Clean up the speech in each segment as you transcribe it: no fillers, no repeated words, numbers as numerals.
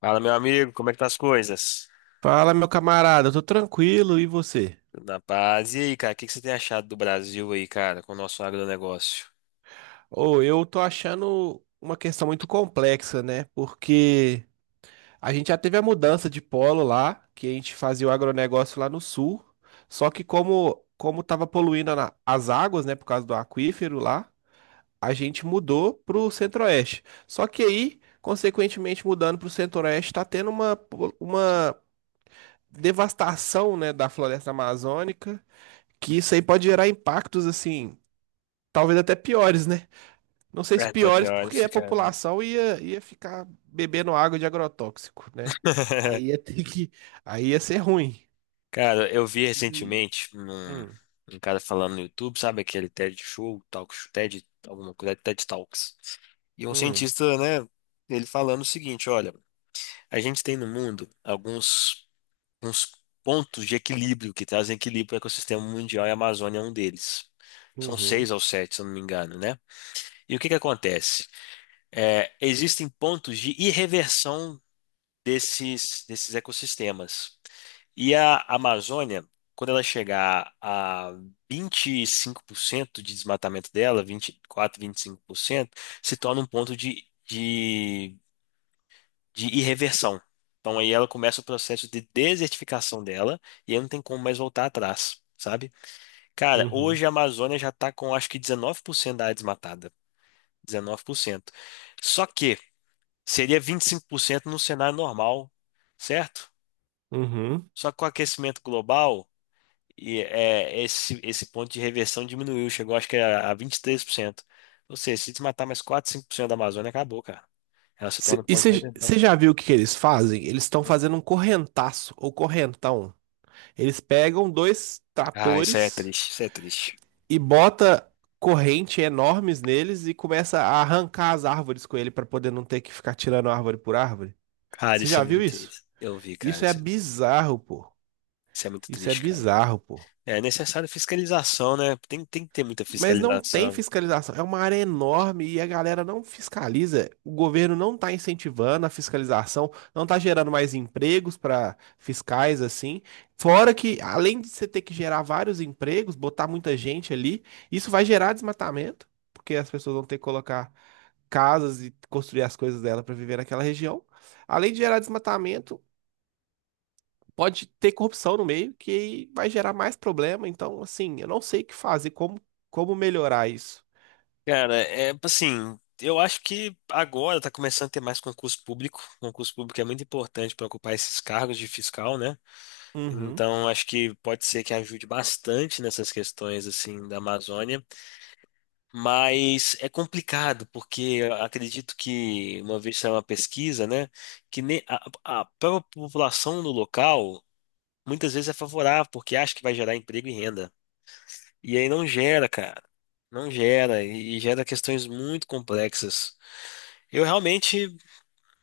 Fala, meu amigo, como é que tá as coisas? Fala, meu camarada, eu tô tranquilo, e você? Tudo na paz. E aí, cara, o que que você tem achado do Brasil aí, cara, com o nosso agronegócio? Ô, eu tô achando uma questão muito complexa, né? Porque a gente já teve a mudança de polo lá, que a gente fazia o agronegócio lá no sul, só que como tava poluindo a as águas, né, por causa do aquífero lá, a gente mudou pro centro-oeste. Só que aí, consequentemente, mudando pro centro-oeste, tá tendo uma, uma devastação, né, da floresta amazônica, que isso aí pode gerar impactos, assim. Talvez até piores, né? Não sei É se até piores, pior porque esse a cara. população ia ficar bebendo água de agrotóxico, né? Aí ia ter que. Aí ia ser ruim. Cara, eu vi E- recentemente um Hum, um cara falando no YouTube, sabe, aquele TED Show, Talk Show, TED, alguma coisa, é TED Talks. E um hum, cientista, né, ele falando o seguinte, olha, a gente tem no mundo alguns uns pontos de equilíbrio que trazem equilíbrio para o ecossistema mundial, e a Amazônia é um deles. São uhum, seis ou sete, se eu não me engano, né? E o que que acontece? É, existem pontos de irreversão desses ecossistemas. E a Amazônia, quando ela chegar a 25% de desmatamento dela, 20, 24%, vinte e cinco por cento, se torna um ponto de irreversão. Então aí ela começa o processo de desertificação dela, e aí não tem como mais voltar atrás, sabe? Cara, uhum, hoje a Amazônia já está com acho que 19% da área desmatada. 19%. Só que seria 25% no cenário normal, certo? uhum. Só que com o aquecimento global, esse ponto de reversão diminuiu, chegou acho que a 23%. Ou seja, se desmatar mais 4, 5% da Amazônia, acabou, cara. Ela se torna um E ponto de você reversão. já viu o que que eles fazem? Eles estão fazendo um correntaço ou correntão. Eles pegam dois Ah, isso aí é tratores triste, isso é triste. e bota corrente enormes neles e começa a arrancar as árvores com ele para poder não ter que ficar tirando árvore por árvore. Cara, Você isso é já viu muito isso? triste. Eu vi, cara, Isso é bizarro, pô. isso é muito Isso é triste, cara. bizarro, pô. É necessário fiscalização, né? Tem que ter muita Mas não tem fiscalização. fiscalização. É uma área enorme e a galera não fiscaliza. O governo não está incentivando a fiscalização, não está gerando mais empregos para fiscais assim. Fora que, além de você ter que gerar vários empregos, botar muita gente ali, isso vai gerar desmatamento, porque as pessoas vão ter que colocar casas e construir as coisas dela para viver naquela região. Além de gerar desmatamento, pode ter corrupção no meio que vai gerar mais problema. Então, assim, eu não sei o que fazer, como, como melhorar isso. Cara, é assim, eu acho que agora tá começando a ter mais concurso público. Concurso público é muito importante para ocupar esses cargos de fiscal, né? Uhum. Então, acho que pode ser que ajude bastante nessas questões assim da Amazônia, mas é complicado porque eu acredito que uma vez saiu uma pesquisa, né, que ne- a, a própria população do local muitas vezes é favorável porque acha que vai gerar emprego e renda. E aí não gera, cara. Não gera, e gera questões muito complexas. Eu realmente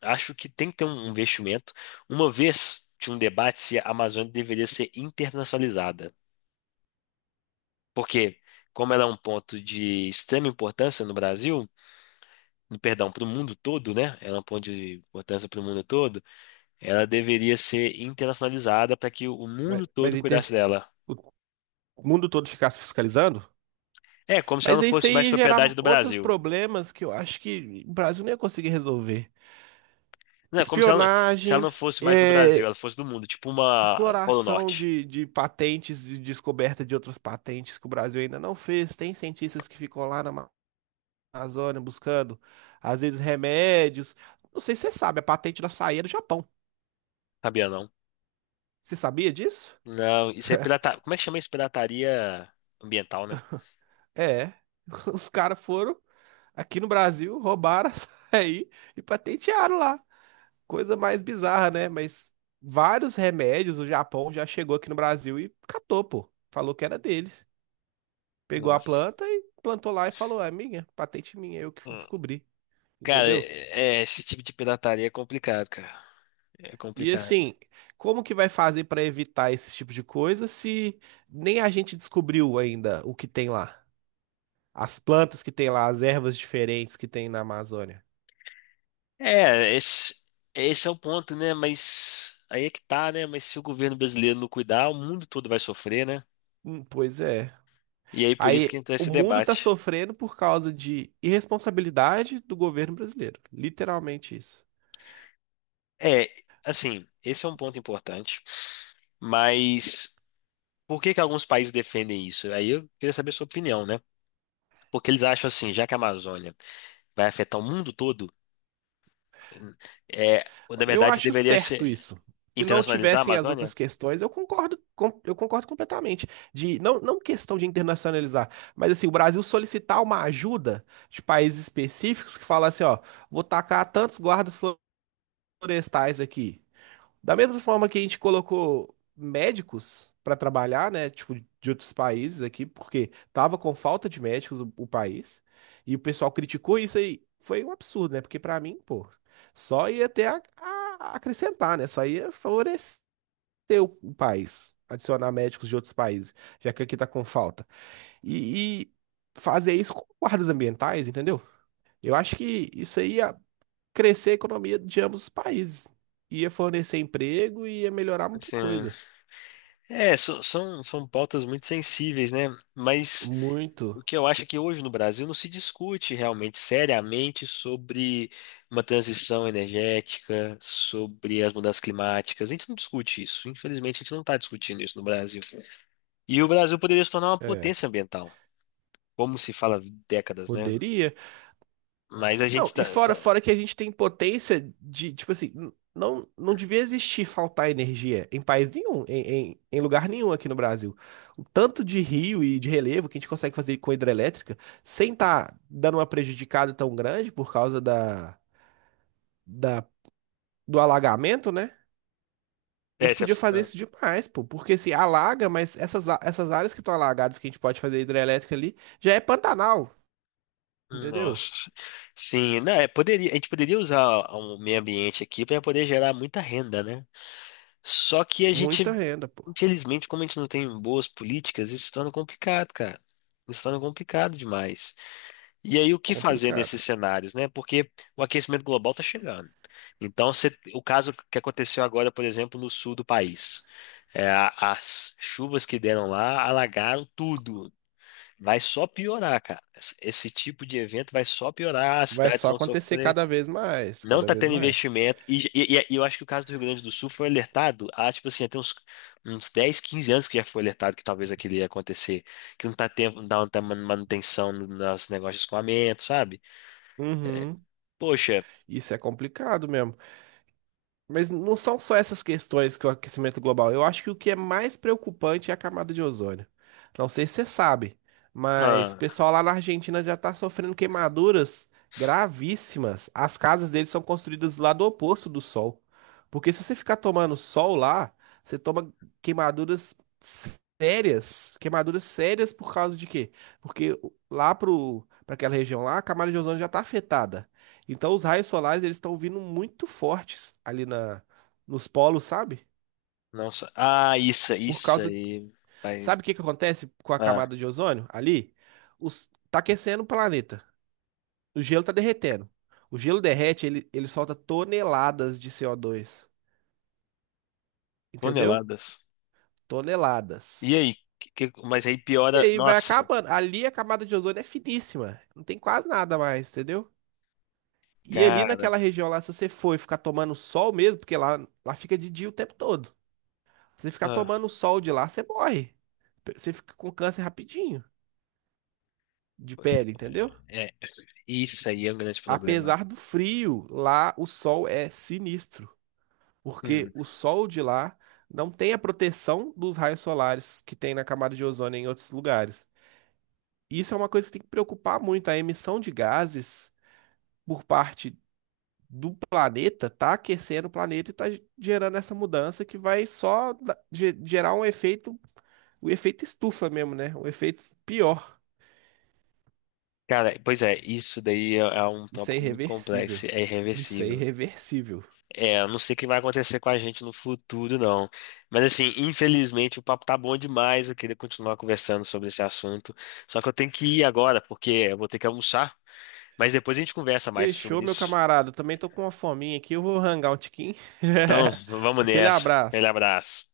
acho que tem que ter um investimento. Uma vez tinha um debate se a Amazônia deveria ser internacionalizada, porque como ela é um ponto de extrema importância no Brasil, perdão, para o mundo todo, né? Ela é um ponto de importância para o mundo todo. Ela deveria ser internacionalizada para que o Mas, mundo mas todo cuidasse dela. o mundo todo ficar se fiscalizando? É como se ela Mas não isso fosse mais aí ia propriedade gerar do outros Brasil. problemas que eu acho que o Brasil não ia conseguir resolver. Não, é como se ela não Espionagens, fosse mais do Brasil, é, ela fosse do mundo, tipo uma Polo exploração Norte. de patentes e descoberta de outras patentes que o Brasil ainda não fez. Tem cientistas que ficam lá na Amazônia buscando, às vezes, remédios. Não sei se você sabe, a patente da açaí é do Japão. Sabia não? Você sabia disso? Não, isso é pirataria. Como é que chama isso? Pirataria ambiental, né? É. Os caras foram aqui no Brasil, roubaram a açaí e patentearam lá. Coisa mais bizarra, né? Mas vários remédios o Japão já chegou aqui no Brasil e catou, pô. Falou que era deles. Pegou a Nossa. planta e plantou lá e falou: é minha, patente minha, eu que Hum. descobri. Cara, Entendeu? Esse tipo de pirataria é complicado, cara. É E complicado. assim, como que vai fazer para evitar esse tipo de coisa se nem a gente descobriu ainda o que tem lá? As plantas que tem lá, as ervas diferentes que tem na Amazônia. É, esse, esse é o ponto, né? Mas aí é que tá, né? Mas se o governo brasileiro não cuidar, o mundo todo vai sofrer, né? Pois é. E aí por isso que Aí entra o esse mundo tá debate. sofrendo por causa de irresponsabilidade do governo brasileiro. Literalmente isso. É, assim, esse é um ponto importante. Mas por que que alguns países defendem isso? Aí eu queria saber a sua opinião, né? Porque eles acham assim, já que a Amazônia vai afetar o mundo todo, é, na Eu verdade, acho deveria certo ser isso. Se não internacionalizar a tivessem as outras Amazônia? questões, eu concordo, eu concordo completamente. De não, não questão de internacionalizar, mas assim, o Brasil solicitar uma ajuda de países específicos que fala assim, ó, vou tacar tantos guardas florestais aqui. Da mesma forma que a gente colocou médicos para trabalhar, né, tipo, de outros países aqui, porque tava com falta de médicos o país, e o pessoal criticou isso aí. Foi um absurdo, né? Porque para mim, pô, só ia ter a acrescentar, né? Só ia favorecer o país, adicionar médicos de outros países, já que aqui tá com falta. E fazer isso com guardas ambientais, entendeu? Eu acho que isso aí crescer a economia de ambos os países. Ia fornecer emprego e ia melhorar muita Assim, coisa. São, são pautas muito sensíveis, né? Mas o Muito. que eu acho é que hoje no Brasil não se discute realmente seriamente sobre uma transição energética, sobre as mudanças climáticas. A gente não discute isso. Infelizmente, a gente não está discutindo isso no Brasil. E o Brasil poderia se tornar uma É, potência ambiental, como se fala há décadas, né? poderia. Mas a gente Não, e está. fora que a gente tem potência de, tipo assim, não, não devia existir faltar energia em país nenhum, em, em lugar nenhum aqui no Brasil. O tanto de rio e de relevo que a gente consegue fazer com hidrelétrica sem estar dando uma prejudicada tão grande por causa da, do alagamento, né? A É, gente você- podia fazer ah, isso demais, pô, porque assim, alaga, mas essas, essas áreas que estão alagadas que a gente pode fazer hidrelétrica ali, já é Pantanal, entendeu? nossa. Sim, né? Poderia, a gente poderia usar o meio ambiente aqui para poder gerar muita renda, né? Só que a gente, Muita renda, pô. infelizmente, como a gente não tem boas políticas, isso se torna complicado, cara. Isso se torna complicado demais. E aí, o que fazer Complicado. nesses cenários, né? Porque o aquecimento global está chegando. Então, o caso que aconteceu agora, por exemplo, no sul do país, as chuvas que deram lá alagaram tudo. Vai só piorar, cara. Esse tipo de evento vai só piorar, as Vai cidades só vão acontecer sofrer, cada vez mais, não cada tá vez tendo mais. investimento. Eu acho que o caso do Rio Grande do Sul foi alertado há, tipo assim, até uns, uns 10, 15 anos que já foi alertado que talvez aquilo ia acontecer, que não tá tendo, manutenção nas negócios de escoamento, sabe? Uhum. Poxa, Isso é complicado mesmo. Mas não são só essas questões que o aquecimento global. Eu acho que o que é mais preocupante é a camada de ozônio. Não sei se você sabe, mas o ah, pessoal lá na Argentina já está sofrendo queimaduras gravíssimas. As casas deles são construídas lá do oposto do sol. Porque se você ficar tomando sol lá, você toma queimaduras sérias. Queimaduras sérias por causa de quê? Porque lá para aquela região lá, a camada de ozônio já está afetada. Então os raios solares eles estão vindo muito fortes ali na nos polos, sabe? nossa, ah, isso, Por isso causa, aí, aí, sabe o que que acontece com a ah, camada de ozônio ali? Os tá aquecendo o planeta. O gelo tá derretendo. O gelo derrete, ele solta toneladas de CO2, entendeu? toneladas. E Toneladas. aí, mas aí E piora, aí vai nossa, acabando. Ali a camada de ozônio é finíssima, não tem quase nada mais, entendeu? E ali cara, naquela região lá, se você for e ficar tomando sol mesmo, porque lá, lá fica de dia o tempo todo. Se você ficar ah, tomando sol de lá, você morre. Você fica com câncer rapidinho de poxa. pele, entendeu? Isso aí é um grande problema. Apesar do frio, lá o sol é sinistro, porque Hum. o sol de lá não tem a proteção dos raios solares que tem na camada de ozônio em outros lugares. Isso é uma coisa que tem que preocupar muito, a emissão de gases por parte do planeta tá aquecendo o planeta e tá gerando essa mudança que vai só gerar um efeito, o efeito estufa mesmo, né? Um efeito pior. Cara, pois é, isso daí é um Isso é tópico muito irreversível. complexo, é Isso é irreversível. irreversível. É, eu não sei o que vai acontecer com a gente no futuro, não. Mas assim, infelizmente o papo tá bom demais, eu queria continuar conversando sobre esse assunto. Só que eu tenho que ir agora, porque eu vou ter que almoçar. Mas depois a gente conversa mais Fechou, sobre meu isso. camarada. Eu também tô com uma fominha aqui. Eu vou rangar um tiquinho. Então, vamos Aquele nessa. Aquele abraço. abraço.